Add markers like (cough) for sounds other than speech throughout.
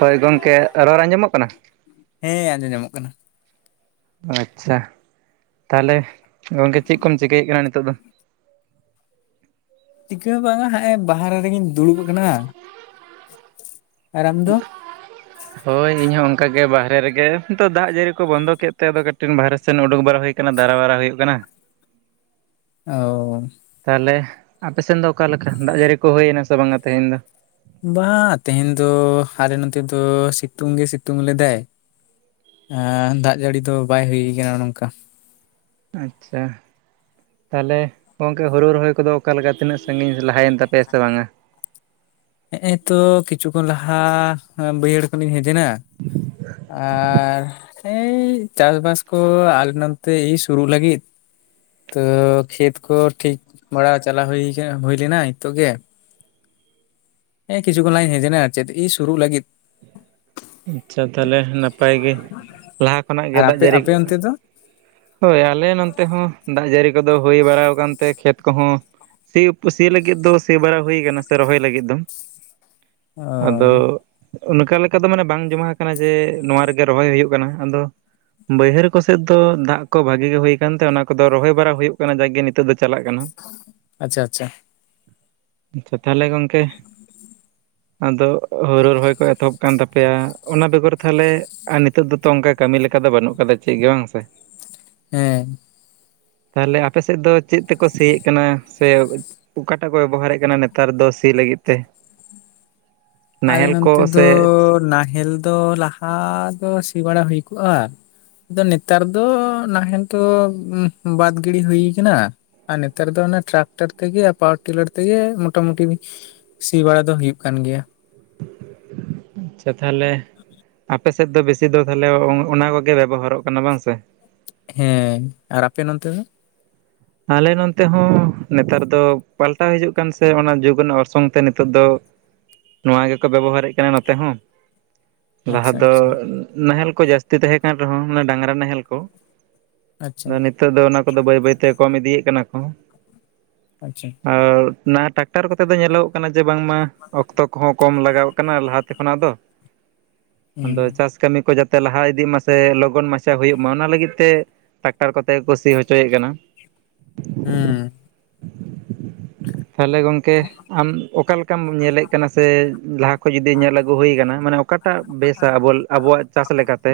ᱦᱳᱭ ᱜᱚᱝᱠᱮ ᱨᱚᱲ ᱟᱸᱡᱚᱢᱚᱜ ᱠᱟᱱᱟ? ᱦᱮᱸ ᱟᱸᱡᱚᱢ ᱧᱟᱢᱚᱜ ᱠᱟᱱᱟ᱾ ᱟᱪᱪᱷᱟ ᱛᱟᱦᱞᱮ ᱜᱚᱝᱠᱮ ᱪᱮᱫ ᱠᱚᱢ ᱪᱤᱠᱟᱹᱭᱮᱫ ᱠᱟᱱᱟ ᱱᱤᱛᱳᱜ ᱫᱚ? ᱪᱤᱠᱟᱹ ᱦᱚᱸ ᱵᱟᱝᱟ ᱦᱟᱸᱜᱼᱟᱭ ᱵᱟᱦᱟᱨᱮ ᱨᱮᱜᱮᱧ ᱫᱩᱲᱩᱵ ᱟᱠᱟᱱᱟ, ᱟᱨ ᱟᱢ ᱫᱚ? ᱦᱳᱭ ᱤᱧᱦᱚᱸ ᱚᱝᱠᱟ ᱜᱮ ᱵᱟᱦᱨᱮ ᱨᱮᱜᱮ, ᱛᱚ ᱫᱟᱜ ᱡᱟᱹᱲᱤ ᱠᱚ ᱵᱚᱱᱫᱚ ᱠᱮᱫ ᱛᱮ ᱟᱫᱚ ᱠᱟᱹᱴᱤᱡ ᱵᱟᱦᱨᱮ ᱥᱮᱫ ᱩᱰᱩᱠ ᱵᱟᱲᱟ ᱦᱳᱭ ᱠᱟᱱᱟ ᱫᱟᱨᱟ ᱵᱟᱨᱟ ᱦᱳᱭᱳᱜ ᱠᱟᱱᱟ᱾ ᱚᱻ᱾ ᱛᱟᱦᱚᱞᱮ ᱟᱯᱮ ᱥᱮᱱ ᱫᱚ ᱚᱠᱟ ᱞᱮᱠᱟ ᱫᱟᱜ ᱡᱟᱹᱲᱤ ᱠᱚ ᱦᱳᱭᱮᱱᱟ ᱥᱮ ᱵᱟᱝᱟ ᱛᱮᱦᱮᱧ ᱫᱚ? ᱵᱟᱝ ᱛᱮᱦᱮᱧ ᱫᱚ ᱟᱞᱮ ᱱᱚᱛᱮ ᱫᱚ ᱥᱤᱛᱩᱝ ᱜᱮ ᱥᱤᱛᱩᱝ ᱞᱮᱫᱟᱭ᱾ ᱟᱻ ᱫᱟᱜ ᱡᱟᱹᱲᱤ ᱫᱚ ᱵᱟᱭ ᱦᱩᱭ ᱠᱟᱱᱟ ᱱᱚᱝᱠᱟ᱾ ᱟᱪᱪᱷᱟ᱾ ᱛᱟᱦᱚᱞᱮ ᱜᱚᱝᱠᱮ ᱦᱳᱨᱳ ᱨᱚᱦᱚᱭ ᱠᱚᱫᱚ ᱚᱠᱟ ᱞᱮᱠᱟ ᱛᱤᱱᱟᱹᱜ ᱥᱟᱺᱜᱤᱧ ᱞᱟᱦᱟᱭᱮᱱ ᱛᱟᱯᱮᱭᱟ ᱥᱮ ᱵᱟᱝᱟ? ᱦᱮᱸᱜᱼᱮ ᱛᱚ ᱠᱤᱪᱷᱩ ᱠᱷᱚᱱ ᱞᱟᱦᱟ ᱵᱟᱹᱭᱦᱟᱹᱲ ᱤᱧ ᱦᱮᱡ ᱮᱱᱟ ᱟᱨ ᱮᱭ ᱪᱟᱥ ᱵᱟᱥ ᱠᱚ ᱟᱞᱮ ᱱᱚᱛᱮ ᱮᱭ ᱥᱩᱨᱩᱜ ᱞᱟᱹᱜᱤᱫ᱾ ᱛᱚ ᱠᱷᱮᱛ ᱠᱚ ᱴᱷᱤᱠ ᱵᱟᱲᱟ ᱪᱟᱞᱟᱣ ᱦᱩᱭ ᱟᱠᱟᱱᱟ ᱦᱩᱭ ᱞᱮᱱᱟ ᱦᱤᱸᱛᱚᱜ ᱜᱮ᱾ ᱦᱮᱸᱜᱼᱮ ᱠᱤᱪᱷᱩ ᱠᱷᱚᱱ ᱞᱟᱦᱟᱧ ᱦᱮᱡ ᱮᱱᱟ ᱟᱨ ᱪᱮᱫ ᱤ ᱥᱩᱨᱩᱜ ᱞᱟᱹᱜᱤᱫ᱾ ᱟᱪᱪᱷᱟ ᱛᱟᱦᱞᱮ ᱱᱟᱯᱟᱭ ᱜᱮ, ᱞᱟᱦᱟ ᱠᱷᱚᱱᱟᱜ ᱜᱮ ᱟᱨ ᱫᱟᱜ ᱟᱯᱮ ᱡᱟᱨᱤ ᱟᱯᱮ ᱚᱱᱛᱮ ᱫᱚ ᱦᱳᱭ ᱟᱞᱮ ᱱᱚᱛᱮ ᱦᱚᱸ ᱫᱟᱜ ᱡᱟᱹᱲᱤ ᱠᱚᱫᱚ ᱦᱩᱭ ᱵᱟᱲᱟᱣ ᱟᱠᱟᱱᱛᱮ ᱠᱷᱮᱛ ᱠᱚᱦᱚᱸ ᱥᱤ ᱩᱯᱮ ᱥᱤ ᱞᱟᱹᱜᱤᱫ ᱫᱚ ᱥᱤᱵᱟᱨᱟ ᱦᱩᱭ ᱟᱠᱟᱱᱟ ᱥᱮ ᱨᱚᱦᱚᱭ ᱞᱟᱹᱜᱤᱫ ᱫᱚ ᱚ ᱟᱫᱚ ᱚᱱᱠᱟ ᱞᱮᱠᱟ ᱫᱚ ᱢᱟᱱᱮ ᱵᱟᱝ ᱡᱚᱢᱟ ᱠᱟᱱᱟ ᱡᱮ ᱱᱚᱣᱟ ᱨᱮᱜᱮ ᱨᱚᱦᱚᱭ ᱦᱩᱭᱩᱜ ᱠᱟᱱᱟ ᱟᱫᱚ ᱵᱟᱹᱭᱦᱟᱹᱲ ᱠᱚᱥᱮᱫ ᱫᱚ ᱫᱟᱜ ᱠᱚ ᱵᱷᱟᱹᱜᱤ ᱜᱮ ᱦᱩᱭ ᱟᱠᱟᱱᱛᱮ ᱚᱱᱟ ᱠᱚᱫᱚ ᱨᱚᱦᱚᱭ ᱵᱟᱲᱟ ᱦᱩᱭᱩᱜ ᱠᱟᱱᱟ ᱡᱟᱜᱮ ᱱᱤᱛᱚᱜ ᱫᱚ ᱪᱟᱞᱟᱜ ᱠᱟᱱᱟ ᱟᱪᱪᱷᱟ ᱟᱪᱪᱷᱟ ᱟᱪᱪᱷᱟ ᱛᱟᱦᱞᱮ ᱜᱚᱝᱠᱮ ᱟᱫᱚ ᱦᱩᱲᱩ ᱨᱚᱦᱚᱭ ᱠᱚ ᱮᱛᱚᱦᱚᱵ ᱠᱟᱱ ᱛᱟᱯ ᱯᱮᱭᱟ ᱚᱱᱟ ᱵᱮᱜᱚᱨ ᱛᱟᱦᱚᱞᱮ ᱟᱨ ᱱᱤᱛᱚᱜ ᱫᱚᱛᱚ ᱚᱱᱠᱟ ᱠᱟᱹᱢᱤ ᱞᱮᱠᱟ ᱫᱚ ᱵᱟᱹᱱᱩᱜ ᱠᱟᱫᱟ ᱪᱮᱫ ᱜᱮ ᱵᱟᱝ ᱥᱮ ᱦᱮᱸ ᱛᱟᱦᱞᱮ ᱟᱯᱮ ᱥᱮᱫ ᱫᱚ ᱪᱮᱫ ᱛᱮᱠᱚ ᱥᱤᱭᱮᱫ ᱠᱟᱱᱟ ᱥᱮ ᱚᱠᱟᱴᱟᱜ ᱠᱚ ᱵᱮᱵᱚᱦᱟᱨᱮᱜ ᱠᱟᱱᱟ ᱱᱮᱛᱟᱨ ᱫᱚ ᱥᱤ ᱞᱟᱹᱜᱤᱫ ᱛᱮ ᱟᱞᱮ ᱱᱟᱦᱮᱞ ᱱᱚᱱᱛᱮ ᱠᱚ ᱥᱮ ᱫᱚ ᱱᱟᱦᱮᱞ ᱫᱚ ᱞᱟᱦᱟ ᱫᱚ ᱥᱤ ᱵᱟᱲᱟ ᱦᱩᱭ ᱠᱚᱜᱼᱟ ᱟᱫᱚ ᱱᱮᱛᱟᱨ ᱫᱚ ᱱᱟᱦᱮᱞ ᱫᱚ ᱵᱟᱫᱽ ᱜᱤᱰᱤ ᱦᱩᱭ ᱠᱟᱱᱟ ᱟᱨ ᱱᱮᱛᱟᱨ ᱫᱚ ᱚᱱᱮ ᱴᱨᱟᱠᱴᱟᱨ ᱛᱮᱜᱮ ᱯᱟᱣᱟᱨ ᱴᱤᱞᱟᱨ ᱛᱮᱜᱮ ᱢᱚᱴᱟᱢᱩᱴᱤ ᱥᱤ ᱵᱟᱲᱟ ᱫᱚ ᱦᱩᱭᱩᱜ ᱠᱟᱱ ᱜᱮᱭᱟ ᱟᱪᱪᱷᱟ ᱛᱟᱦᱞᱮ ᱟᱯᱮ ᱥᱮᱫ ᱫᱚ ᱵᱮᱥᱤ ᱫᱚ ᱛᱟᱦᱞᱮ ᱚᱱᱟ ᱠᱚᱜᱮ ᱵᱮᱵᱚᱦᱟᱨᱚᱜ ᱠᱟᱱᱟ ᱵᱟᱝ ᱥᱮ᱾ ᱦᱮᱸ ᱟᱨ ᱟᱯᱮ ᱱᱚᱱᱛᱮ ᱫᱚ ᱟᱞᱮ ᱱᱚᱱᱛᱮ ᱦᱚᱸ ᱱᱮᱛᱟᱨ ᱫᱚ ᱯᱟᱞᱴᱟᱣ ᱦᱤᱡᱩᱜ ᱠᱟᱱ ᱥᱮ ᱚᱱᱟ ᱡᱩᱜᱽ ᱨᱮᱱᱟᱜ ᱚᱨᱥᱚᱝ ᱛᱮ ᱱᱤᱛᱚᱜ ᱫᱚ ᱱᱚᱣᱟ ᱜᱮᱠᱚ ᱵᱮᱵᱚᱦᱟᱨᱮᱜ ᱠᱟᱱᱟ ᱱᱚᱛᱮ ᱦᱚᱸ ᱞᱟᱦᱟ ᱟᱪᱪᱷᱟ ᱫᱚ ᱟᱪᱪᱷᱟ ᱱᱟᱦᱮᱞ ᱠᱚ ᱡᱟᱹᱥᱛᱤ ᱛᱟᱦᱮᱸ ᱠᱟᱱ ᱨᱮᱦᱚᱸ ᱢᱟᱱᱮ ᱰᱟᱝᱨᱟ ᱱᱟᱦᱮᱞ ᱠᱚ ᱟᱪᱪᱷᱟ ᱟᱫᱚ ᱱᱤᱛᱚᱜ ᱫᱚ ᱚᱱᱟ ᱠᱚᱫᱚ ᱵᱟᱹᱭ ᱵᱟᱹᱭ ᱛᱮ ᱠᱚᱢ ᱤᱫᱤᱭᱮᱜ ᱠᱟᱱᱟ ᱠᱚ᱾ ᱟᱪᱪᱷᱟ ᱟᱨ ᱱᱟ ᱴᱟᱠᱴᱟᱨ ᱠᱚᱛᱮ ᱫᱚ ᱧᱮᱞᱚᱜᱚᱜ ᱠᱟᱱᱟ ᱡᱮ ᱵᱟᱝ ᱢᱟ ᱚᱠᱛᱚ ᱠᱚᱦᱚᱸ ᱠᱚᱢ ᱞᱟᱜᱟᱣ ᱠᱟᱱᱟ ᱞᱟᱦᱟᱛᱮ ᱠᱷᱚᱱᱟᱜ ᱫᱚ ᱦᱩᱸ ᱟᱫᱚ ᱪᱟᱥ ᱠᱟᱹᱢᱤ ᱠᱚ ᱡᱟ ᱛᱮ ᱞᱟᱦᱟ ᱤᱫᱤᱜ ᱢᱟᱥᱮ ᱞᱚᱜᱚᱱ ᱢᱟᱪᱷᱟ ᱦᱩᱭᱩᱜ ᱢᱟ ᱚᱱᱟ ᱞᱟᱹᱜᱤᱫ ᱛᱮ ᱴᱟᱠᱴᱟᱨ ᱠᱚᱛᱮ ᱜᱮᱠᱚ ᱥᱤ ᱦᱚᱪᱚᱭᱮᱜ ᱠᱟᱱᱟ ᱦᱩᱸ ᱛᱟᱦᱞᱮ ᱜᱚᱝᱠᱮ ᱟᱢ ᱚᱠᱟ ᱞᱮᱠᱟᱢ ᱧᱮᱞᱮᱜ ᱠᱟᱱᱟ ᱥᱮ ᱞᱟᱦᱟ ᱠᱷᱚᱱᱚᱡ ᱡᱩᱫᱤ ᱧᱮᱞ ᱟᱹᱜᱩ ᱦᱩᱭᱠ ᱢᱟᱱᱮ ᱚᱠᱟ ᱴᱟᱜ ᱵᱮᱥᱟ ᱟ ᱟᱵᱚᱣᱟᱜ ᱪᱟᱥ ᱞᱮᱠᱟᱛᱮ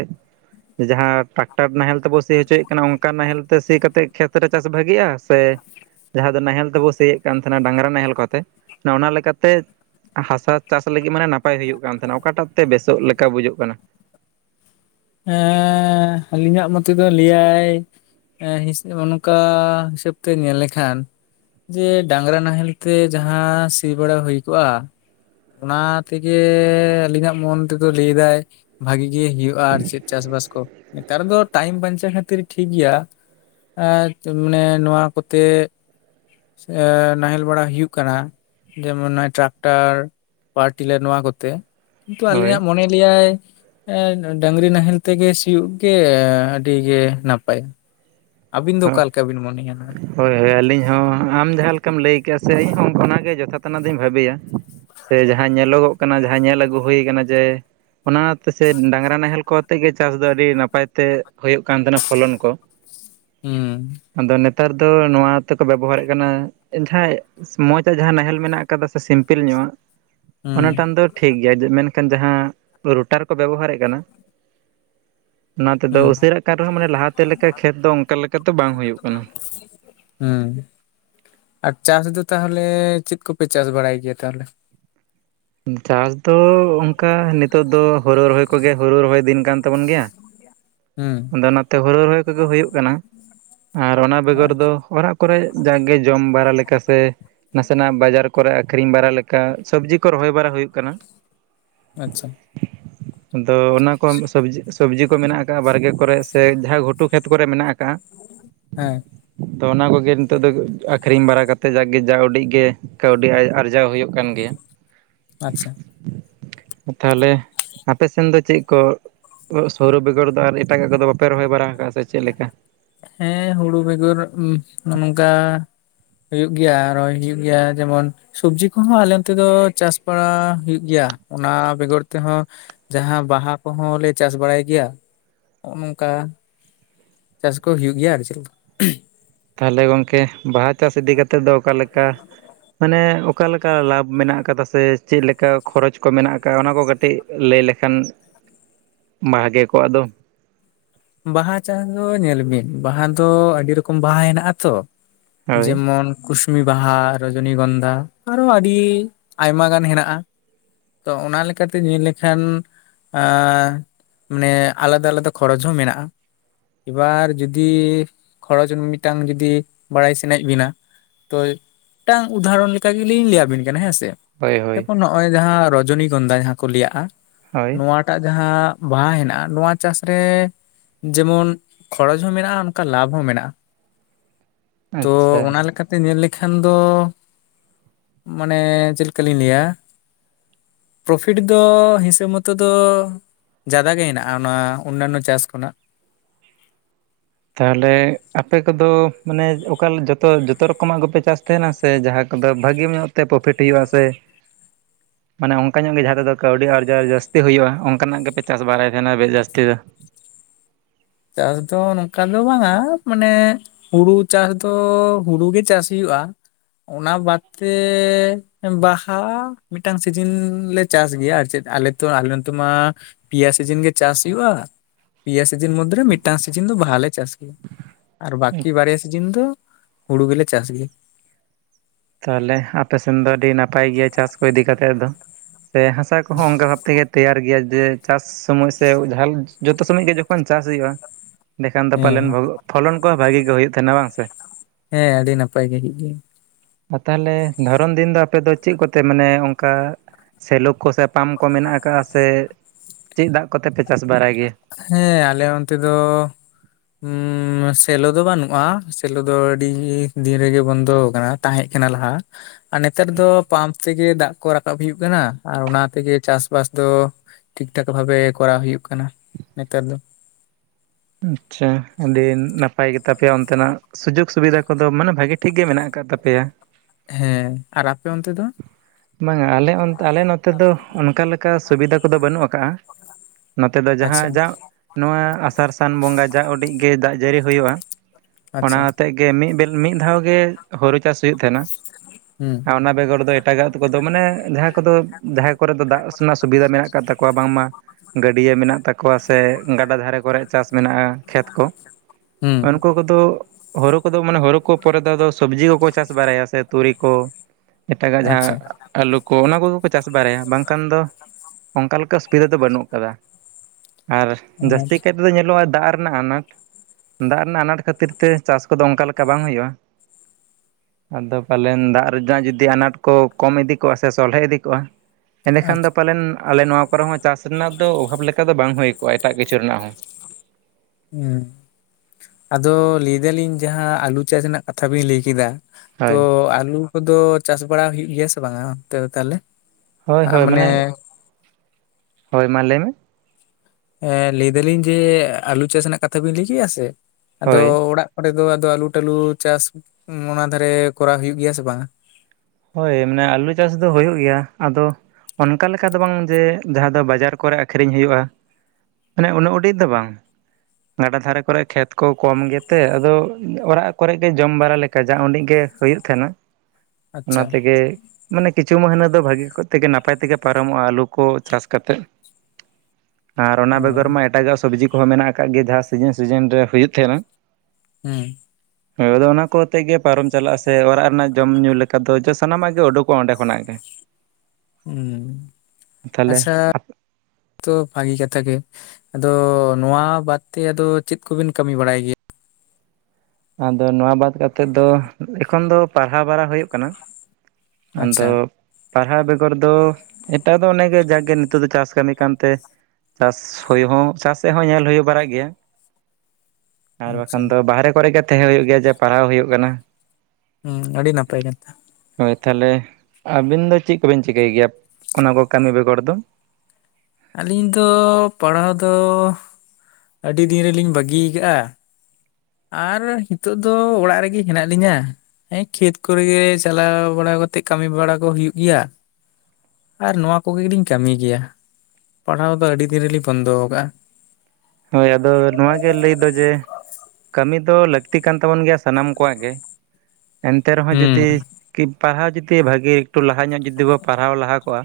ᱡᱟᱦᱟᱸ ᱴᱨᱟᱠᱴᱟᱨ ᱱᱟᱦᱮᱞ ᱛᱮᱵᱚᱡ ᱥᱤ ᱦᱚᱪᱚᱭᱮᱫ ᱠᱟᱱᱟ ᱚᱱᱠᱟ ᱱᱟᱦᱮᱞ ᱛᱮ ᱥᱤ ᱠᱟᱛᱮᱜ ᱠᱷᱮᱛ ᱨᱮ ᱪᱟᱥ ᱵᱷᱟᱹᱜᱤᱜᱼᱟ ᱥᱮ ᱡᱟᱦᱟᱸ ᱫᱚ ᱱᱟᱦᱮᱞ ᱛᱮᱵᱚ ᱥᱤᱭᱮᱫ ᱠᱟᱱ ᱛᱟᱦᱮᱱᱟ ᱰᱟᱝᱨᱟ ᱱᱟᱦᱮᱞ ᱠᱚᱛᱮ ᱚᱱᱟ ᱞᱮᱠᱟᱛᱮ ᱦᱟᱥᱟ ᱪᱟᱥ ᱞᱟᱹᱜᱤᱫ ᱢᱟᱱᱮ ᱱᱟᱯᱟᱭ ᱦᱩᱭᱩᱜ ᱠᱟᱱ ᱛᱟᱦᱮᱱᱟ ᱚᱠᱟᱴᱟᱜ ᱛᱮ ᱵᱮᱥᱚᱜ ᱞᱮᱠᱟ ᱵᱩᱡᱩᱜ ᱠᱟᱱᱟ᱾ ᱮᱸ ᱟᱞᱤᱧᱟᱜ ᱢᱚᱛ ᱛᱮᱫᱚ ᱞᱟᱹᱭᱟᱭ ᱚᱱᱠᱟ ᱦᱤᱥᱟᱹᱵ ᱛᱮ ᱧᱮᱞ ᱞᱮᱠᱷᱟᱱ ᱡᱮ ᱰᱟᱝᱨᱟ ᱱᱟᱦᱮᱞ ᱛᱮ ᱡᱟᱦᱟᱸ ᱥᱤ ᱵᱟᱲᱟ ᱦᱩᱭ ᱠᱚᱜᱼᱟ ᱚᱱᱟ ᱛᱮᱜᱮ ᱟᱹᱞᱤᱧᱟᱜ ᱢᱚᱱ ᱛᱮᱫᱚ ᱞᱟᱹᱭᱫᱟᱭ ᱵᱷᱟᱜᱤ ᱜᱮ ᱦᱩᱭᱩᱜᱼᱟ ᱟᱨ ᱪᱮᱫ ᱪᱟᱥᱵᱟᱥ ᱠᱚ ᱱᱮᱛᱟᱨ ᱫᱚ ᱴᱟᱭᱤᱢ ᱵᱟᱧᱪᱟᱣ ᱠᱷᱟᱹᱛᱤᱨ ᱴᱷᱤᱠ ᱜᱮᱭᱟ ᱟᱨ ᱢᱟᱱᱮ ᱱᱚᱣᱟ ᱠᱚᱛᱮ ᱮᱸ ᱱᱟᱦᱮᱞ ᱵᱟᱲᱟ ᱦᱩᱭᱩᱜ ᱠᱟᱱᱟ ᱡᱮᱢᱚᱱ ᱱᱚᱜ ᱴᱨᱟᱠᱴᱟᱨ ᱯᱟᱨ ᱴᱤᱞᱟᱨ ᱱᱚᱣᱟ ᱠᱚᱛᱮ ᱠᱤᱱᱛᱩ ᱦᱳᱭ ᱟᱞᱤᱧᱟᱜ ᱢᱚᱱᱮ ᱞᱮᱭᱟᱭ ᱮᱸ ᱰᱟᱹᱟᱝᱨᱤ ᱱᱟᱦᱮᱞ ᱛᱮᱜᱮ ᱥᱤᱭᱳᱜ ᱜᱮ ᱟᱹᱰᱤ ᱜᱮ ᱱᱟᱯᱟᱭᱟ ᱟᱹᱵᱤᱱ ᱫᱚ ᱦᱳᱭ ᱚᱠᱟᱞᱮᱠᱟ ᱵᱤᱱ ᱢᱚᱱᱮᱭᱟᱱ ᱦᱟᱸᱜ ᱦᱳᱭ ᱦᱳᱭ ᱟᱹᱞᱤᱧ ᱦᱚᱸ ᱟᱢ ᱡᱟᱦᱟᱸ ᱞᱮᱠᱟᱢ ᱞᱟᱹᱭ ᱠᱮᱜ-ᱟ ᱥᱮ ᱤᱧ ᱦᱚᱸ ᱚᱱᱟᱜ ᱜᱮ ᱡᱚᱛᱷᱟᱛᱱᱟᱜ ᱫᱚᱧ ᱵᱷᱟᱹᱵᱤᱭᱟ ᱥᱮ, ᱡᱟᱦᱟᱸ ᱧᱮᱞᱚᱜᱚᱜ ᱠᱟᱱᱟ, ᱡᱟᱦᱟᱸ ᱧᱮᱞ ᱟᱹᱜᱩ ᱦᱩᱭ ᱠᱟᱱᱟ, ᱡᱮ ᱚᱱᱟ ᱛᱮ ᱥᱮ, ᱰᱟᱝᱨᱟ ᱱᱟᱦᱮᱞ ᱠᱚ ᱟᱛᱮ ᱜᱮ, ᱪᱟᱥ ᱫᱚ, ᱟᱹᱰᱤ ᱱᱟᱯᱟᱭ ᱛᱮ, ᱦᱩᱭᱩᱜ ᱠᱟᱱ ᱛᱟᱦᱮᱱᱟ, ᱯᱷᱚᱞᱚᱱ ᱠᱚ ᱦᱩᱸᱻ ᱾ ᱟᱫᱚ, ᱱᱮᱛᱟᱨ ᱫᱚ, ᱱᱚᱣᱟ ᱦᱚᱸᱛᱮ ᱠᱚ, ᱵᱮᱵᱚᱦᱟᱨᱮᱫ ᱠᱟᱱᱟ, ᱡᱟᱦᱟᱸᱭ ᱢᱚᱸᱡᱽ ᱛᱮ, ᱡᱟᱦᱟᱸᱭ ᱦᱟᱜ, ᱱᱟᱦᱮᱞ ᱢᱮᱱᱟᱜ ᱟᱠᱟᱫᱟ ᱥᱮ, ᱥᱤᱢᱯᱤᱞ ᱧᱚᱜᱟᱜ, ᱚᱱᱟ ᱦᱩᱸ ᱴᱟᱱ ᱫᱚ, ᱴᱷᱤᱠ ᱜᱮᱭᱟ, ᱢᱮᱱ ᱮᱠᱷᱟᱱ, ᱡᱟᱦᱟᱸ ᱨᱩᱴᱟᱨ ᱠᱚ, ᱵᱮᱵᱚᱦᱟᱨᱮᱜ ᱠᱟᱱᱟ ᱚᱱᱟ ᱛᱮᱫᱚ, ᱦᱩᱸ ᱩᱥᱟᱹᱨᱟᱜ ᱠᱟᱱ ᱨᱮᱦᱚᱸ, ᱢᱟᱱᱮ, ᱞᱟᱦᱟᱛᱮ ᱞᱮᱠᱟ, ᱠᱷᱮᱛ ᱫᱚ, ᱚᱱᱠᱟ ᱞᱮᱠᱟᱛᱮ, ᱵᱟᱝ ᱦᱩᱭᱩᱜ ᱠᱟᱱᱟ ᱾ (unintelligible) ᱦᱩᱸᱻ ᱾ ᱟᱨ ᱪᱟᱥ ᱫᱚ, ᱛᱟᱦᱚᱞᱮ, ᱪᱮᱫ? ᱠᱚᱯᱮ, ᱪᱟᱥ ᱵᱟᱲᱟᱭ ᱜᱮᱭᱟ, ᱛᱟᱦᱚᱞᱮ ᱩᱸᱻ ᱪᱟᱞ ᱛᱚ ᱚᱱᱠᱟ, ᱱᱤᱛᱚᱜ ᱫᱚ, ᱦᱩᱲᱩ ᱨᱚᱦᱚᱭ ᱠᱚᱜᱮ, ᱦᱩᱲᱩ ᱨᱚᱦᱚᱭ ᱫᱤᱱ ᱠᱟᱱ, ᱛᱟᱵᱚᱱ ᱜᱮᱭᱟ ᱾ ᱦᱩᱸ ᱟᱫᱚ, ᱚᱱᱟᱛᱮ, ᱦᱩᱲᱩ ᱨᱦᱚᱭ ᱠᱚᱜᱮ, ᱦᱩᱭᱩᱜ ᱠᱟᱱᱟ, ᱟᱨ ᱚᱱᱟ, ᱵᱮᱜᱚᱨ ᱫᱚ ᱚᱨᱟᱜ ᱠᱚᱨᱮ, ᱡᱟᱜᱽ ᱜᱮ, ᱡᱚᱢ ᱵᱟᱨᱟ, ᱞᱮᱠᱟ ᱥᱮ ᱱᱟᱥᱮᱱᱟᱜ ᱵᱟᱡᱟᱨ ᱠᱚᱨᱮ, ᱟᱹᱠᱷᱨᱤᱧ ᱵᱟᱨᱟ ᱞᱮᱠᱟ, ᱥᱚᱵᱡᱤ ᱠᱚ ᱨᱚᱦᱚᱭ ᱵᱟᱨᱟ, ᱦᱩᱭᱩᱜ ᱠᱟᱱᱟ ᱾ ᱟᱪᱪᱷᱟ ᱾ ᱟᱫᱚ, ᱚᱱᱟ ᱠᱚ ᱥᱚᱵᱡᱤ, ᱥᱚᱵᱡᱤ ᱠᱚ, ᱢᱮᱱᱟᱜ ᱟᱠᱟᱜᱼᱟ, ᱵᱟᱲᱜᱮ ᱠᱚᱨᱮ ᱥᱮ, ᱡᱟᱦᱟᱸ ᱜᱷᱩᱴᱩ ᱠᱷᱮᱛ ᱠᱚᱨᱮ, ᱢᱮᱱᱟᱜ ᱟᱠᱟᱜᱼᱟ ᱾ ᱦᱮᱸᱻ ᱾ ᱛᱚ, ᱚᱱᱟ ᱠᱚᱜᱮ, ᱱᱤᱛᱚᱜᱜ ᱫᱚ, ᱟᱠᱷᱨᱤᱧ ᱵᱟᱨᱟ ᱠᱟᱛᱮᱫ, ᱡᱟᱜᱮ, ᱡᱟ ᱩᱰᱤᱡ ᱜᱮ ᱠᱟᱹᱣᱰᱤ, ᱟᱨᱡᱟᱣ ᱦᱩᱭᱩᱜ ᱠᱟᱱ ᱜᱮᱭᱟ ᱾ ᱟᱪᱪᱷᱟ ᱾ ᱛᱟᱦᱚᱞᱮ, ᱟᱯᱮ ᱥᱮᱱ ᱫᱚ, ᱪᱮᱫ ᱠᱚ? ᱚ ᱥᱟᱣᱨᱩ ᱵᱮᱜᱚᱨ ᱫᱚ, ᱟᱨ ᱮᱴᱟᱜ ᱜᱟᱜ ᱠᱚᱫᱚ, ᱵᱟᱯᱮ ᱨᱚᱦᱚᱭ ᱵᱟᱲᱟ ᱟᱠᱟᱫᱼᱟ, ᱥᱮ ᱪᱮᱫ ᱞᱮᱠᱟ ᱾ ᱦᱮᱸᱻ, ᱦᱩᱲᱩ ᱵᱮᱜᱚᱨ, ᱩᱸᱜ ᱱᱚᱝᱠᱟ ᱦᱩᱭᱩᱜ ᱜᱮᱭᱟ, ᱟᱨᱚ ᱦᱩᱭᱩᱜ ᱜᱮᱭᱟ, ᱡᱮᱢᱚᱱ ᱥᱚᱵᱽᱡᱤ ᱠᱚᱦᱚᱸ, ᱟᱞᱮ ᱚᱱᱛᱮ ᱫᱚ, ᱪᱟᱥ ᱵᱟᱲᱟ ᱦᱩᱭᱩᱜ ᱜᱮᱭᱟ ᱾ ᱚᱱᱟ ᱵᱮᱜᱚᱨ ᱛᱮᱦᱚᱸ, ᱡᱟᱦᱟᱸ ᱵᱟᱦᱟ ᱠᱚᱦᱚᱸ ᱞᱮ, ᱪᱟᱥ ᱵᱟᱲᱟᱭ ᱜᱮᱭᱟ, ᱱᱚᱜ ᱱᱚᱝᱠᱟ ᱪᱟᱥ ᱠᱚ, ᱦᱩᱭᱩᱜ ᱜᱮᱭᱟ ᱾ ᱟᱨ ᱪᱮᱫ ᱞᱮᱠᱟ? ᱠᱷ-ᱩᱸᱷ-ᱦ ᱾ ᱛᱟᱦᱚᱞᱮ ᱜᱚᱝᱠᱮ, ᱵᱟᱦᱟ ᱪᱟᱥ ᱤᱫᱤ ᱠᱟᱛᱮᱫ ᱫᱚ, ᱚᱠᱟᱞ ᱞᱮᱠᱟ? ᱢᱟᱱᱮ, ᱚᱠᱟᱞᱮ ᱞᱮᱠᱟ, ᱞᱟᱵᱷ ᱢᱮᱱᱟᱜ ᱟᱠᱟᱫᱟ, ᱥᱮ, ᱪᱮᱫ ᱞᱮᱠᱟ ᱠᱷᱚᱨᱚᱪ ᱠᱚ, ᱢᱮᱱᱟᱜ ᱟᱠᱟᱫ, ᱚᱱᱟ ᱠᱚ, ᱠᱟᱹᱴᱤᱡ ᱞᱟᱹᱭ ᱞᱮᱠᱷᱟᱱ ᱵᱷᱟᱜᱮ ᱠᱚᱣᱟᱜ ᱫᱚ ᱵᱟᱦᱟ ᱪᱟᱥ ᱫᱚ, ᱧᱮᱞ ᱵᱤᱱ, ᱵᱟᱦᱟ ᱫᱚ, ᱟᱹᱰᱤ ᱨᱚᱠᱚᱢ ᱵᱟᱦᱟ ᱦᱮᱱᱟᱜᱼᱟ ᱛᱚ, ᱦᱳᱭ ᱡᱮᱢᱚᱱ ᱠᱩᱥᱢᱤ ᱵᱟᱦᱟ, ᱨᱚᱡᱚᱱᱤᱜᱚᱱᱫᱷᱟ ᱟᱨᱚ, ᱟᱹᱰᱤ ᱟᱭᱢᱟ ᱜᱟᱱ, ᱦᱮᱱᱟᱜᱼᱟ ᱾ ᱛᱚ, ᱚᱱᱟ ᱞᱮᱠᱟᱛᱮ, ᱧᱮᱞ ᱞᱮᱠᱷᱟᱱ, ᱟᱼ ᱢᱟᱱᱮ, ᱟᱞᱟᱫᱟ ᱟᱞᱟᱫᱟ, ᱠᱷᱚᱨᱚᱪ ᱦᱚᱸ ᱢᱮᱱᱟᱜᱼᱟ ᱾ ᱮᱵᱟᱨ ᱡᱩᱫᱤ, ᱠᱷᱚᱨᱚᱪ ᱢᱤᱫᱴᱟᱝ, ᱡᱩᱫᱤ ᱵᱟᱲᱟᱭ ᱥᱟᱱᱟᱭᱮᱫ ᱵᱤᱱᱟ ᱛᱳᱭ, ᱢᱤᱫᱴᱟᱝ ᱩᱫᱷᱟᱦᱚᱨᱚᱱ ᱞᱮᱠᱟ ᱜᱮᱞᱤᱧ, ᱞᱟᱹᱭ ᱟᱵᱤᱱ ᱠᱟᱱᱟ, ᱦᱮᱸ ᱥᱮ ᱦᱳᱭ ᱾ ᱦᱳᱭ (unintelligible) ᱱᱚᱜᱚᱭ ᱡᱟᱦᱟᱸ ᱨᱚᱡᱚᱱᱤ ᱜᱚᱸᱫᱷᱟ ᱡᱟᱦᱟᱸ ᱠᱚ, ᱞᱟᱹᱭ ᱭᱟᱜᱼᱟ, ᱦᱳᱭ ᱱᱚᱣᱟ ᱴᱟᱜ, ᱡᱟᱦᱟᱸ ᱵᱟᱦᱟ ᱦᱮᱱᱟᱜᱼᱟ, ᱱᱚᱣᱟ ᱪᱟᱥ ᱨᱮ ᱡᱮᱢᱚᱱ, ᱠᱷᱚᱨᱚᱪ ᱦᱚᱸ ᱢᱮᱱᱟᱜᱼᱟ, ᱚᱱᱠᱟ ᱞᱟᱵᱷ ᱦᱚᱸ ᱢᱮᱱᱟᱜᱼᱟ, ᱛᱚ ᱟᱪᱪᱷᱟ ᱚᱱᱟ ᱞᱮᱠᱟᱛᱮ, ᱛᱮ, ᱧᱮᱞ ᱞᱮᱠᱷᱟᱱ ᱫᱚ, ᱢᱟᱱᱮ, ᱪᱮᱫ ᱞᱮᱠᱟᱞᱤᱧ ᱞᱟᱹᱭᱟ? ᱯᱨᱚᱯᱷᱤᱴ ᱫᱚ, ᱦᱤᱥᱟᱹᱵᱽ ᱢᱚᱛᱚ ᱫᱚ, ᱡᱟᱫᱟ ᱜᱮ, ᱦᱮᱱᱟᱜᱼᱟ, ᱚᱱᱟ, ᱚᱱᱟᱚᱱᱟ ᱪᱟᱥ ᱠᱷᱚᱱᱟᱜ ᱛᱟᱦᱚᱞᱮ ᱟᱯᱮ ᱠᱚᱫᱚ ᱢᱟᱱᱮ ᱚᱠᱟ ᱡᱚᱛᱚ ᱡᱚᱛᱚ ᱨᱚᱠᱚᱢᱟᱜ ᱜᱮᱯᱮ ᱪᱟᱥ ᱛᱟᱦᱮᱱᱟ ᱥᱮ ᱥᱮ ᱡᱟᱦᱟᱸ ᱠᱚᱫᱚ ᱵᱷᱟᱜᱮ ᱧᱚᱜ ᱛᱮ ᱯᱨᱚᱯᱷᱤᱴ ᱦᱩᱭᱩᱜᱼᱟ ᱥᱮ ᱢᱟᱱᱮ ᱚᱱᱠᱟ ᱧᱚᱜ ᱜᱮ ᱡᱟᱦᱟᱸ ᱛᱮᱫᱚ ᱠᱟᱹᱣᱰᱤ ᱟᱨᱡᱟᱣ ᱡᱟᱹᱥᱛᱤ ᱦᱩᱭᱩᱜᱼᱟ ᱚᱱᱠᱟᱱᱟᱜ ᱜᱮᱯᱮ ᱪᱟᱥ ᱵᱟᱲᱟᱭ ᱛᱟᱦᱮᱱᱟ ᱵᱮᱥ ᱡᱟᱹᱥᱛᱤ ᱫᱚ ᱪᱟᱥ ᱫᱚ ᱱᱚᱝᱠᱟ ᱫᱚ ᱵᱟᱝᱟ ᱢᱟᱱᱮ ᱦᱩᱲᱩ ᱪᱟᱥ ᱫᱚ ᱦᱩᱲᱩ ᱜᱮ ᱪᱟᱥ ᱦᱩᱭᱩᱜᱼᱟ ᱚᱱᱟ ᱵᱟᱫᱛᱮ ᱵᱟᱦᱟ ᱢᱤᱫᱴᱟᱝ ᱥᱤᱡᱤᱱ ᱞᱮ ᱪᱟᱥ ᱜᱮᱭᱟ ᱟᱨ ᱪᱮᱫ ᱟᱞᱮ ᱟᱞᱮ ᱱᱤᱛᱚᱜ ᱢᱟ ᱯᱮᱭᱟ ᱥᱤᱡᱤᱱ ᱜᱮ ᱪᱟᱥ ᱦᱩᱭᱩᱜᱼᱟ ᱯᱮᱭᱟ ᱥᱤᱡᱤᱱ ᱢᱚᱫᱽ ᱢᱤᱫᱴᱟᱝ ᱥᱤᱡᱤᱱ ᱫᱚ ᱵᱟᱦᱟ ᱞᱮ ᱪᱟᱥ ᱜᱮᱭᱟ ᱟᱨ ᱵᱟᱠᱤ ᱵᱟᱨᱭᱟ ᱥᱤᱡᱤᱱ ᱫᱚ ᱦᱩᱲᱩ ᱜᱮᱞᱮ ᱪᱟᱥ ᱜᱮᱭᱟ ᱛᱟᱦᱚᱞᱮ ᱟᱯᱮ ᱥᱮᱱ ᱫᱚ ᱟᱹᱰᱤ ᱱᱟᱯᱟᱭ ᱜᱮᱭᱟ ᱪᱟᱥ ᱠᱚ ᱤᱫᱤ ᱠᱟᱛᱮᱫ ᱫᱚ ᱥᱮ ᱦᱟᱥᱟ ᱠᱚᱦᱚᱸ ᱚᱱᱠᱟ ᱵᱷᱟᱵ ᱛᱮᱜᱮ ᱛᱮᱭᱟᱨ ᱜᱮᱭᱟ ᱡᱮ ᱪᱟᱥ ᱥᱳᱚᱢᱚᱭ ᱥᱮ ᱡᱟᱦᱟᱸ ᱡᱚᱛᱚ ᱥᱚᱢᱚᱭ ᱜᱮ ᱡᱚᱠᱷᱚᱱ ᱪᱟᱥ ᱦᱩᱭᱩᱜᱼᱟ ᱮᱸᱱᱮᱠᱷᱟᱱ ᱫᱚ ᱦᱮᱸ ᱯᱟᱞᱮᱱ ᱯᱷᱚᱞᱚᱱ ᱠᱚᱦᱚᱸ ᱵᱷᱟᱜᱤ ᱜᱮ ᱦᱩᱭᱩᱜ ᱛᱟᱦᱮᱱᱟ ᱵᱟᱝ ᱥᱮ ᱦᱮᱸ ᱟᱹᱰᱤ ᱱᱟᱯᱟᱭ ᱜᱮ ᱦᱩᱭᱩᱜ ᱜᱮᱭᱟ ᱛᱟᱦᱚᱞᱮ ᱫᱷᱟᱨᱚᱱ ᱫᱤᱱ ᱫᱚ ᱟᱯᱮ ᱫᱚ ᱪᱮᱫ ᱠᱚᱛᱮ ᱢᱟᱱᱮ ᱚᱱᱠᱟ ᱥᱮᱞᱳ ᱠᱚᱥᱮ ᱯᱟᱢᱯ ᱠᱚ ᱢᱮᱱᱟᱜ ᱟᱠᱟᱜ ᱥᱮ ᱪᱮᱫ ᱫᱟᱜ ᱠᱚᱛᱮ ᱯᱮ ᱪᱟᱥ ᱵᱟᱲᱟᱭ ᱜᱮᱭᱟ ᱦᱮᱸ ᱟᱞᱮ ᱚᱱᱛᱮ ᱫᱚ ᱥᱮᱞᱚ ᱫᱚ ᱵᱟᱹᱱᱩᱜᱼᱟ ᱥᱮᱞᱚ ᱫᱚ ᱟᱹᱰᱤ ᱫᱤᱱ ᱨᱮᱜᱮ ᱵᱚᱱᱫᱚ ᱟᱠᱟᱱᱟ ᱛᱟᱦᱮᱸᱜ ᱠᱟᱱᱟ ᱞᱟᱦᱟ ᱟᱨ ᱱᱮᱛᱟᱨ ᱫᱚ ᱯᱟᱢᱯ ᱛᱮᱜᱮ ᱫᱟᱜ ᱠᱚ ᱨᱟᱠᱟᱵ ᱦᱩᱭᱩᱜ ᱠᱟᱱᱟ ᱟᱨ ᱚᱱᱟ ᱛᱮᱜᱮ ᱪᱟᱥᱵᱟᱥ ᱫᱚ ᱴᱷᱤᱠ ᱴᱷᱟᱠ ᱵᱷᱟᱵᱮ ᱠᱚᱨᱟᱣ ᱦᱩᱭᱩᱜ ᱠᱟᱱᱟ ᱱᱮᱛᱟᱨ ᱫᱚ ᱟᱪᱷᱟ ᱟᱹᱰᱤ ᱱᱟᱯᱟᱭ ᱜᱮᱛᱟᱯᱮᱭᱟ ᱚᱱᱛᱮᱱᱟᱜ ᱥᱩᱡᱳᱜᱽ ᱥᱩᱵᱤᱫᱷᱟ ᱠᱚᱫᱚ ᱢᱟᱱᱮ ᱵᱷᱟᱜᱮ ᱴᱷᱤᱠ ᱜᱮ ᱢᱮᱱᱟᱜ ᱟᱠᱟᱫ ᱛᱟᱯᱮᱭᱟ ᱦᱮᱸ ᱟᱨ ᱟᱯᱮ ᱚᱱᱛᱮ ᱫᱚ ᱵᱟᱝᱟ ᱟᱞᱮ ᱟᱞᱮ ᱱᱚᱛᱮ ᱫᱚ ᱚᱱᱠᱟ ᱞᱮᱠᱟ ᱥᱩᱵᱤᱫᱷᱟ ᱠᱚᱫᱚ ᱵᱟᱹᱱᱩᱜ ᱟᱠᱟᱜ ᱟ ᱱᱚᱛᱮ ᱫᱚ ᱟᱪᱪᱷᱟ ᱡᱟᱦᱟᱸ ᱡ ᱱᱚᱣᱟ ᱟᱥᱟᱨ ᱥᱟᱱ ᱵᱚᱸᱜᱟ ᱡᱟ ᱩᱰᱤᱡ ᱜᱮ ᱫᱟᱜ ᱡᱟᱹᱲᱤ ᱦᱩᱭᱩᱜᱼᱟ ᱚᱱᱟ ᱟᱪᱪᱷᱟ ᱟᱛᱮ ᱜᱮ ᱢᱤᱫᱵᱤᱞ ᱢᱤᱫ ᱫᱷᱟᱣ ᱜᱮ ᱦᱳᱲᱩ ᱪᱟᱥ ᱦᱩᱭᱩᱜ ᱛᱟᱦᱮᱱᱟ ᱦᱩᱸ ᱟᱨ ᱚᱱᱟ ᱵᱮᱜᱚᱨ ᱫᱚ ᱮᱴᱟᱜᱟᱜ ᱠᱚᱫᱚ ᱢᱟᱱᱮ ᱡᱟᱦᱟᱸ ᱠᱚᱫᱚ ᱡᱟᱦᱟᱸ ᱠᱚᱨᱮ ᱫᱚ ᱫᱟᱜ ᱨᱮᱱᱟᱜ ᱥᱩᱵᱤᱫᱷᱟ ᱢᱮᱱᱟᱜ ᱟᱠᱟᱜ ᱛᱟᱠ ᱵᱟᱝᱢᱟ ᱜᱟᱹᱰᱭᱟᱹ ᱢᱮᱱᱟᱜ ᱛᱟᱠᱚᱣᱟ ᱥᱮ ᱜᱟᱰᱟ ᱫᱷᱟᱨᱮ ᱠᱚᱨᱮ ᱪᱟᱥ ᱢᱮᱱᱟᱜᱼᱟ ᱠᱷᱮᱛ ᱠᱚ ᱦᱩᱸ ᱩᱱᱠᱩ ᱠᱚᱫᱚ ᱦᱩᱲᱩ ᱠᱚᱫᱚ ᱢᱟᱱᱮ ᱦᱩᱲᱩ ᱠᱚ ᱯᱚᱨᱮ ᱫᱚ ᱥᱚᱵᱽᱡᱤ ᱠᱚᱠᱚ ᱪᱟᱥ ᱵᱟᱲᱟᱭᱟ ᱥᱮ ᱛᱩᱲᱤ ᱠᱚ ᱮᱴᱟᱜᱟᱜ ᱡᱟᱦᱟᱸ ᱟᱪᱪᱷᱟ ᱟᱞᱩ ᱠᱚ ᱚᱱᱟ ᱠᱚᱜᱮ ᱠᱚ ᱪᱟᱥ ᱵᱟᱲᱟᱭᱟ ᱵᱟᱝᱠᱷᱟᱱ ᱫᱚ ᱚᱱᱠᱟ ᱞᱮᱠᱟ ᱚᱥᱩᱵᱤᱫᱟ ᱫᱚ ᱵᱟᱹᱱᱩᱜ ᱟᱠᱟᱫᱟ ᱟᱨ ᱡᱟᱹᱥᱛᱤ ᱠᱟᱭ ᱛᱮᱫᱚ ᱧᱮᱞᱚᱜᱼᱟ ᱫᱟᱜ ᱨᱮᱱᱟᱜ ᱟᱱᱟᱴ ᱫᱟᱜ ᱨᱮᱱᱟᱜ ᱟᱱᱟᱴ ᱠᱷᱟᱹᱛᱤᱨ ᱛᱮ ᱪᱟᱥ ᱠᱚᱫᱚ ᱚᱱᱠᱟ ᱞᱮᱠᱟ ᱵᱟᱝ ᱦᱩᱭᱩᱜᱼᱟ ᱟᱫᱚ ᱯᱟᱞᱮᱱ ᱫᱟᱜ ᱨᱮᱱᱟᱜ ᱡᱩᱫᱤ ᱟᱱᱟᱴ ᱠᱚ ᱠᱚᱢ ᱤᱫᱤ ᱠᱚᱜᱼᱟ ᱥᱮ ᱥᱚᱞᱦᱮ ᱤᱫᱤ ᱠᱚᱜᱼᱟ ᱮᱸᱱᱮᱠᱷᱟᱱ ᱫᱚ ᱟᱪᱪᱷᱟ ᱯᱟᱞᱮᱱ ᱟᱞᱮ ᱱᱚᱣᱟ ᱠᱚᱨᱮ ᱦᱚᱸ ᱪᱟᱥ ᱨᱮᱱᱟᱜ ᱫᱚ ᱚᱵᱷᱟᱵᱽ ᱞᱮᱠᱟ ᱫᱚ ᱵᱟᱝ ᱦᱩᱭ ᱠᱚᱜᱼᱟ ᱮᱴᱟᱜ ᱠᱤᱪᱷᱩ ᱨᱮᱱᱟᱜ ᱦᱚᱸ ᱦᱮᱸ ᱟᱫᱚ ᱞᱟᱹᱭᱫᱟᱞᱤᱧ ᱡᱟᱦᱟᱸ ᱟᱹᱞᱩ ᱪᱟᱥ ᱨᱮᱱᱟᱜ ᱠᱟᱛᱷᱟ ᱵᱤᱱ ᱞᱟᱹᱭ ᱠᱮᱫᱟ ᱛᱚ ᱦᱳᱭ ᱟᱹᱞᱩ ᱠᱚᱫᱚ ᱪᱟᱥ ᱵᱟᱲᱟ ᱦᱩᱭᱩᱜ ᱜᱮᱭᱟ ᱥᱮ ᱵᱟᱝᱟ ᱚᱱᱛᱮ ᱫᱚ ᱛᱟᱦᱚᱞᱮ ᱦᱳᱭ ᱟ ᱦᱳᱭ ᱢᱟᱱᱮ ᱦᱳᱭ ᱢᱟ ᱞᱟᱹᱭᱢᱮ ᱦᱮᱸ ᱞᱟᱹᱭ ᱫᱟᱞᱤᱧ ᱡᱮ ᱟᱞᱩ ᱪᱟᱥ ᱨᱮᱱᱟᱜ ᱠᱟᱛᱷᱟ ᱵᱮᱤᱱ ᱞᱟᱹᱭ ᱠᱮᱫᱼᱟ ᱥᱮ ᱟᱫᱚ ᱦᱳᱭ ᱚᱲᱟᱜ ᱚᱸᱰᱮ ᱫᱚ ᱟᱫᱚ ᱟᱞᱩ ᱴᱟᱞᱩ ᱪᱟᱥ ᱚᱱᱟ ᱫᱷᱟᱨᱮ ᱠᱚᱨᱟᱣ ᱦᱩᱭᱩᱜ ᱜᱮᱭᱟ ᱥᱮ ᱵᱟᱝᱟ ᱦᱳᱭ ᱢᱟᱱᱮ ᱟᱹᱞᱩ ᱪᱟᱥ ᱫᱚ ᱦᱩᱭᱩᱜ ᱜᱮᱭᱟ ᱟᱫᱚ ᱚᱱᱠᱟ ᱞᱮᱠᱟ ᱫᱚ ᱵᱟᱝ ᱡᱮ ᱡᱟᱦᱟᱸ ᱫᱚ ᱵᱟᱡᱟᱨ ᱠᱚᱨᱮ ᱟᱠᱠᱷᱨᱤᱧ ᱦᱩᱭᱩᱜᱼᱟ ᱢᱟᱱᱮ ᱩᱱᱟᱹᱜ ᱩᱸᱤᱡ ᱫᱚ ᱵᱟᱝ ᱾ ᱜᱟᱰᱟ ᱫᱷᱟᱨᱮ ᱠᱚᱨᱮ ᱠᱷᱮᱛ ᱠᱚ ᱠᱚᱢ ᱜᱮᱛᱮ ᱟᱫᱚ ᱚᱲᱟᱜ ᱠᱚᱨᱮ ᱜᱮ ᱡᱚᱢ ᱵᱟᱲᱟ ᱞᱮᱠ ᱠᱟᱡᱟ ᱩᱸᱰᱤᱜ ᱜᱮ ᱦᱩᱭᱩᱜ ᱛᱟᱦᱮᱱᱟ ᱚᱱᱟ ᱟᱪᱪᱷᱟ ᱛᱮᱜᱮ ᱢᱟᱱᱮ ᱠᱤᱪᱷᱩ ᱢᱟᱹᱦᱱᱟᱹ ᱫᱚ ᱵᱷᱟᱹᱜᱤ ᱠᱚ ᱛᱮᱜᱮ ᱱᱟᱯᱟᱭ ᱛᱮᱜᱮ ᱯᱟᱨᱚᱢᱚᱜᱼᱟ ᱟᱹᱞᱩ ᱠᱚ ᱪᱟᱥ ᱠᱟᱛᱮᱜ ᱾ ᱟᱨ ᱚᱱᱟ ᱚ ᱵᱮᱜᱚᱨ ᱢᱟ ᱮᱴᱟᱜᱟᱜ ᱥᱚᱵᱽᱡᱤ ᱠᱚᱦᱚᱸ ᱢᱮᱱᱟᱜ ᱟᱠᱟᱜ ᱜᱮ ᱡᱟᱦᱟᱸ ᱥᱤᱡᱤᱱ ᱥᱤᱡᱤᱱ ᱨᱮ ᱦᱩᱭᱩᱜ ᱛᱟᱦᱮᱱᱟ ᱾ ᱦᱮᱸ᱾ ᱦᱚᱭ ᱟᱫᱚ ᱚᱱᱟ ᱠᱚᱛᱮ ᱜᱮ ᱯᱟᱨᱚᱢ ᱪᱟᱞᱟᱜ ᱟᱥᱮ ᱚᱲᱟᱜ ᱨᱮᱱᱟᱜ ᱡᱚᱢ ᱧᱩ ᱞᱮᱠᱟ ᱫᱚ ᱡᱟᱹᱥ ᱥᱟᱱᱟᱢᱟᱜ ᱜᱮ ᱚᱸᱰᱚᱠᱚᱜᱼᱟ ᱚᱸᱰᱮ ᱠᱷᱚᱱᱟᱜ ᱜᱮ ᱦᱩᱸ ᱾ ᱛᱟᱦᱚᱞᱮ ᱟᱪᱪᱷᱟ ᱟᱯᱮ ᱛᱚ ᱵᱷᱟᱹᱜᱤ ᱠᱟᱛᱷᱟ ᱜᱮ ᱾ ᱟᱫᱚ ᱱᱚᱣᱟ ᱵᱟᱫᱽ ᱛᱮ ᱟᱫᱚ ᱪᱮᱫ ᱠᱚᱵᱤᱱ ᱠᱟᱹᱢᱤ ᱵᱟᱲᱟᱭ ᱜᱮᱭᱟ? ᱟᱫᱚ ᱱᱚᱣᱟ ᱵᱟᱫᱽ ᱠᱟᱛᱮᱜ ᱫᱚ ᱮᱠᱷᱚᱱ ᱫᱚ ᱯᱟᱲᱦᱟᱣ ᱵᱟᱲᱟ ᱦᱩᱭᱩᱜ ᱠᱟᱱᱟ ᱾ ᱟᱫᱚ ᱟᱪᱪᱷᱟ ᱯᱟᱨᱦᱟ ᱵᱮᱜᱚᱨ ᱫᱚ ᱮᱴᱟᱜ ᱫᱚ ᱚᱱᱮ ᱜᱮ ᱡᱟᱠ ᱜᱮ ᱱᱤᱛᱚᱜ ᱫᱚ ᱪᱟᱥ ᱠᱟᱹᱢᱤ ᱠᱟᱱ ᱛᱮ ᱪᱟᱥ ᱦᱩᱭ ᱦᱚᱸ ᱪᱟᱥᱮᱫ ᱦᱚᱸ ᱧᱮᱞ ᱦᱩᱭ ᱵᱟᱲᱟᱜ ᱜᱮᱭᱟ ᱟᱨ ᱟᱪᱪᱷᱟ ᱵᱟᱠᱷᱟᱱ ᱫᱚ ᱵᱟᱦᱨᱮ ᱠᱚᱨᱮ ᱜᱮ ᱛᱟᱦᱮᱸ ᱦᱩᱭᱩᱜ ᱜᱮᱭᱟ ᱡᱮ ᱯᱟᱲᱦᱟᱣ ᱦᱩᱭᱩᱜ ᱠᱟᱱᱟ ᱾ ᱦᱩᱸ ᱟᱹᱰᱤ ᱱᱟᱯᱟᱭ ᱠᱟᱛᱷᱟ ᱦᱚᱭ ᱛᱟᱦᱚᱞᱮ ᱟᱹᱵᱤᱱ ᱫᱚ ᱪᱮᱫ ᱠᱚᱵᱤᱱ ᱪᱤᱠᱟᱹᱭ ᱜᱮᱭᱟ ᱚᱱᱟ ᱠᱚ ᱠᱟᱹᱢᱤ ᱵᱮᱜᱚᱨ ᱫᱚ? ᱟᱹᱞᱤᱧ ᱫᱚ ᱯᱟᱲᱦᱟᱣ ᱫᱚ ᱟᱹᱰᱤ ᱫᱤᱱ ᱨᱮᱞᱤᱧ ᱵᱟᱹᱜᱤᱭᱟᱠᱟᱜᱼᱟ ᱾ ᱟᱨ ᱦᱤᱛᱚᱜ ᱫᱚ ᱚᱲᱟᱜ ᱨᱮᱜᱮ ᱦᱮᱱᱟᱜ ᱞᱤᱧᱟᱹ ᱦᱮᱸ ᱠᱷᱮᱛ ᱠᱚᱨᱮ ᱜᱮ ᱪᱟᱞᱟᱣ ᱵᱟᱲᱟ ᱠᱟᱛᱮᱜ ᱠᱟᱹᱢᱤ ᱵᱟᱲᱟ ᱠᱚ ᱦᱩᱭᱩᱜ ᱜᱮᱭᱟ ᱾ ᱟᱨ ᱱᱚᱣᱟ ᱠᱚᱜᱮᱞᱤᱧ ᱠᱟᱹᱢᱤ ᱜᱮᱭᱟ ᱯᱟᱲᱦᱟᱣ ᱫᱚ ᱟᱹᱰᱤ ᱫᱤᱱ ᱨᱮᱞᱤᱧ ᱵᱚᱱᱫᱚ ᱟᱠᱟᱟᱜᱼᱟ ᱾ ᱦᱚᱭ ᱟᱫᱚ ᱱᱚᱣᱟ ᱜᱮ ᱞᱟᱹᱭ ᱫᱚ ᱡᱮ ᱠᱟᱹᱢᱤ ᱫᱚ ᱞᱟᱹᱠᱛᱤ ᱠᱟᱱ ᱛᱟᱵᱚᱱ ᱜᱮᱭᱟ ᱥᱟᱱᱟᱢ ᱠᱚᱣᱟᱜ ᱜᱮ ᱾ ᱮᱱᱛᱮ ᱨᱮᱦᱚᱸ ᱦᱩᱸ ᱡᱩᱫᱤ ᱠᱤ ᱯᱟᱲᱦᱟᱣ ᱡᱩᱫᱤ ᱵᱷᱟᱹᱜᱤ ᱮᱠᱴᱩ ᱞᱟᱦᱟ ᱧᱚᱜ ᱡᱩᱫᱤ ᱵᱚ ᱯᱟᱲᱦᱟᱣ ᱞᱟᱦᱟ ᱠᱚᱜᱼᱟ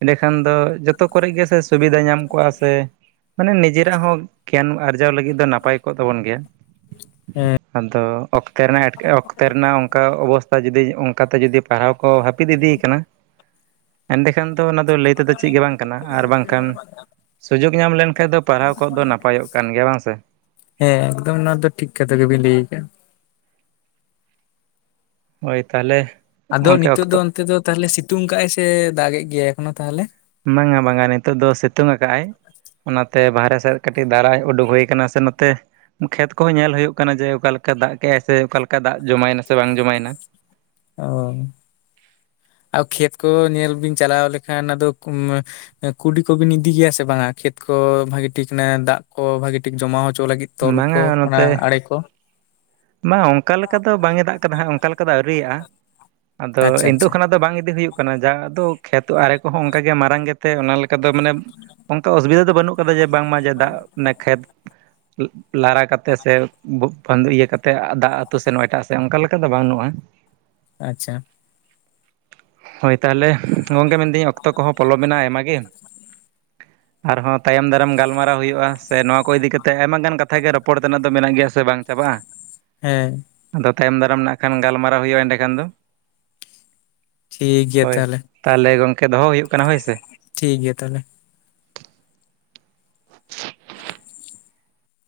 ᱮᱸᱰᱮᱠᱷᱟᱱ ᱫᱚ ᱡᱚᱛᱚ ᱠᱚᱨᱮᱜ ᱜᱮᱥᱮ ᱥᱩᱵᱤᱫᱷᱟ ᱧᱟᱢ ᱠᱚᱜᱼᱟ ᱥᱮ ᱾ ᱢᱟᱱᱮ ᱱᱤᱡᱮᱨᱟᱜ ᱦᱚᱸ ᱜᱮᱭᱟᱱ ᱟᱨᱡᱟᱣ ᱞᱟᱹᱜᱤᱫ ᱫᱚ ᱱᱟᱯᱟᱭ ᱠᱚᱜ ᱛᱟᱵᱚᱱ ᱜᱮᱭᱟ ᱟᱫᱚ ᱚᱠᱛᱮ ᱨᱮᱱᱟᱜ ᱮᱴᱠ ᱚᱠᱛᱮ ᱨᱮᱱᱟᱜ ᱚᱱᱠᱟ ᱚᱵᱚᱥᱛᱟ ᱡᱩᱫᱤ ᱚᱱᱠᱟ ᱛᱮ ᱡᱩᱫᱤ ᱯᱟᱲᱦᱟᱣ ᱠᱚ ᱦᱟᱹᱯᱤᱫ ᱤᱫᱤ ᱟᱠᱟᱱᱟ ᱮᱸᱰᱮ ᱠᱷᱟᱱ ᱫᱚ ᱚᱱᱟ ᱫᱚ ᱞᱟᱹᱭ ᱛᱮᱫᱚ ᱪᱮᱫ ᱜᱮ ᱵᱟᱝ ᱠᱟᱱᱟ ᱟᱨ ᱵᱟᱝᱠᱷᱟᱱ ᱥᱩᱡᱳᱜᱽ ᱧᱟᱢ ᱞᱮᱱᱠᱷᱟᱡ ᱫᱚ ᱯᱟᱲᱦᱟᱣ ᱠᱚᱜ ᱫᱚ ᱱᱟᱯᱟᱭᱚᱜ ᱠᱟᱱ ᱜᱮᱭᱟ ᱵᱟᱝ ᱥᱮ ᱾ ᱦᱮᱸ ᱮᱠᱫᱚᱢ ᱱᱚᱣᱟ ᱫᱚ ᱴᱷᱤᱠ ᱠᱟᱛᱷᱟ ᱜᱮᱵᱤᱱ ᱞᱟᱹᱭ ᱟᱠᱟᱜᱼᱟ ᱾ ᱦᱚᱭ ᱛᱟᱦᱟᱞᱮ ᱟᱫᱚ ᱱᱤᱛᱚᱜ ᱫᱚ ᱚᱱᱛᱮ ᱫᱚ ᱛᱟᱦᱚᱞᱮ ᱥᱤᱛᱩᱝ ᱠᱟᱜᱟᱭ ᱥᱮ ᱫᱟᱜ ᱮᱫ ᱜᱮᱭᱟᱭ ᱮᱠᱷᱚᱱᱳ ᱛᱟᱦᱚᱞᱮ? ᱵᱟᱝᱟ ᱵᱟᱝᱟ ᱱᱤᱛᱚᱜ ᱫᱚ ᱥᱤᱛᱩᱝ ᱟᱠᱟᱜᱼᱟᱭ ᱾ ᱚᱱᱟᱛᱮ ᱵᱟᱦᱨᱮ ᱥᱮᱫ ᱨᱮ ᱠᱟᱹᱴᱤᱡ ᱫᱷᱟᱨᱟᱭ ᱩᱰᱩᱠ ᱦᱩᱭ ᱟᱠᱟᱱᱟ ᱥᱮ ᱱᱚᱛᱮ ᱾ ᱠᱷᱮᱛ ᱠᱚᱦᱚᱸ ᱧᱮᱞ ᱦᱩᱭᱩᱜ ᱠᱟᱱᱟ ᱡᱮ ᱚᱠᱟᱞᱮᱠᱟ ᱫᱟᱜ ᱠᱮᱜᱼᱟᱭ ᱥᱮ ᱚᱠᱟᱞᱮ ᱞᱮᱠᱟ ᱫᱟᱜ ᱡᱚᱢᱟᱭᱮᱱᱟ ᱥᱮ ᱵᱟᱝ ᱡᱚᱢᱟᱭᱮᱱᱟ ᱾ ᱚ ᱟᱨ ᱠᱷᱮᱛ ᱠᱚ ᱧᱮᱞ ᱵᱤᱱ ᱪᱟᱞᱟᱣ ᱞᱮᱠᱷᱟᱱ ᱟᱫᱚ (unintelligible) ᱠᱩᱰᱤ ᱠᱚᱵᱤᱱ ᱤᱫᱤ ᱜᱮᱭᱟ ᱥᱮ ᱵᱟᱝᱟ ᱠᱷᱮᱛ ᱠᱚ ᱵᱷᱟᱹᱜᱤ ᱴᱷᱤᱠ ᱱᱟᱜ ᱫᱟᱜ ᱠᱚ ᱵᱷᱟᱹᱜᱤ ᱴᱷᱤᱠ ᱡᱚᱢᱟ ᱦᱚᱪᱚ ᱞᱟᱹᱜᱤᱫ ᱾ ᱛᱚᱞ ᱠᱚ ᱵᱟᱝᱟ ᱚᱱᱟ ᱱᱚᱛᱮ ᱟᱲᱮ ᱠᱚ ᱾ ᱵᱟᱝ ᱚᱱᱠᱟ ᱞᱮᱠᱟ ᱫᱚ ᱵᱟᱝ ᱮ ᱫᱟᱜ ᱟᱠᱟᱫᱟ ᱦᱟᱸᱜ ᱚᱱᱠᱟ ᱞᱮᱠᱟ ᱫᱚ ᱟᱹᱣᱤᱭᱟᱜᱼᱟ ᱟᱫᱚ ᱟᱪᱪᱷᱟ ᱤᱱᱛᱩᱚᱜ ᱟᱪᱪᱷᱟ ᱠᱚᱱᱟᱜ ᱫᱚ ᱵᱟᱝ ᱤᱫᱤ ᱦᱩᱭᱩᱜ ᱠᱟᱱᱟ ᱡᱟᱦᱟᱸ ᱫᱚ ᱠᱷᱮᱛᱚ ᱟᱨᱮ ᱠᱚᱦᱚᱸ ᱚᱱᱠᱟ ᱜᱮ ᱢᱟᱨᱟᱝ ᱜᱮ ᱛᱮ ᱚᱱᱟ ᱞᱮᱠᱟ ᱫᱚ ᱢᱟᱱᱮ ᱚᱱᱠᱟ ᱚᱥᱩᱵᱤᱫᱷᱟ ᱫᱚ ᱵᱟᱹᱱᱩᱜ ᱠᱟᱫᱟ ᱡᱮ ᱵᱟᱝᱢᱟ ᱡᱮ ᱫᱟᱜ ᱚᱱᱮ ᱠᱷᱮᱛ ᱞᱟᱨᱟ ᱠᱟᱛᱮᱜ ᱥᱮ (unintelligible) ᱤᱭᱟᱹ ᱠᱟᱛᱮᱫ ᱫᱟᱜ ᱟᱹᱛᱩ ᱥᱮᱱ ᱮᱴᱟᱜ ᱥᱮᱫ ᱚᱱᱠᱟ ᱞᱮᱠᱟ (unintelligible) ᱫᱚ ᱵᱟᱹᱱᱩᱜᱼᱟ ᱾ ᱟᱪᱪᱷᱟ ᱾ ᱦᱚᱭ ᱾ ᱛᱟᱦᱞᱮ ᱜᱚᱝᱠᱮ ᱢᱮᱱᱫᱤᱧ ᱚᱠᱛᱚ ᱠᱚᱦᱚᱸ ᱯᱚᱞᱚ ᱢᱮᱱᱟᱜ ᱟᱭᱢᱟ ᱜᱮ, ᱟᱨᱦᱚᱸ ᱛᱟᱭᱚᱢ ᱫᱟᱨᱟᱢ ᱜᱟᱞᱢᱟᱨᱟᱣ ᱦᱩᱭᱩᱜ-ᱟ ᱥᱮ ᱱᱚᱣᱟ ᱠᱚ ᱤᱫᱤ ᱠᱟᱛᱮᱫ ᱟᱭᱢᱟ ᱜᱟᱱ ᱠᱟᱛᱷᱟᱜ ᱜᱮ ᱨᱚᱯᱚᱲ ᱛᱮᱱᱟᱜ ᱫᱚ ᱢᱮᱱᱟᱜ ᱜᱮᱭᱟ ᱥᱮ ᱵᱟᱝ ᱪᱟᱵᱟᱜ-ᱟ᱾ ᱦᱮᱸ᱾ ᱟᱫᱚ ᱛᱟᱭᱚᱢ ᱫᱟᱨᱟᱢ ᱱᱟᱜ ᱠᱷᱟᱱ ᱜᱟᱞᱢᱟᱨᱟᱣ ᱦᱩᱭᱩᱜ-ᱟ ᱮᱸᱰᱮ ᱠᱷᱟᱱ ᱫᱚ᱾ ᱴᱷᱤᱠ ᱜᱮᱭᱟ ᱦᱳᱭ ᱛᱟᱦᱚᱞᱮ ᱛᱟᱦᱞᱮ ᱜᱚᱝᱠᱮ ᱫᱚᱦᱚ ᱦᱩᱭᱩᱜ ᱠᱟᱱᱟ ᱦᱳᱭ ᱥᱮ᱾ ᱴᱷᱤᱠ ᱜᱮᱭᱟ ᱛᱟᱦᱞᱮ᱾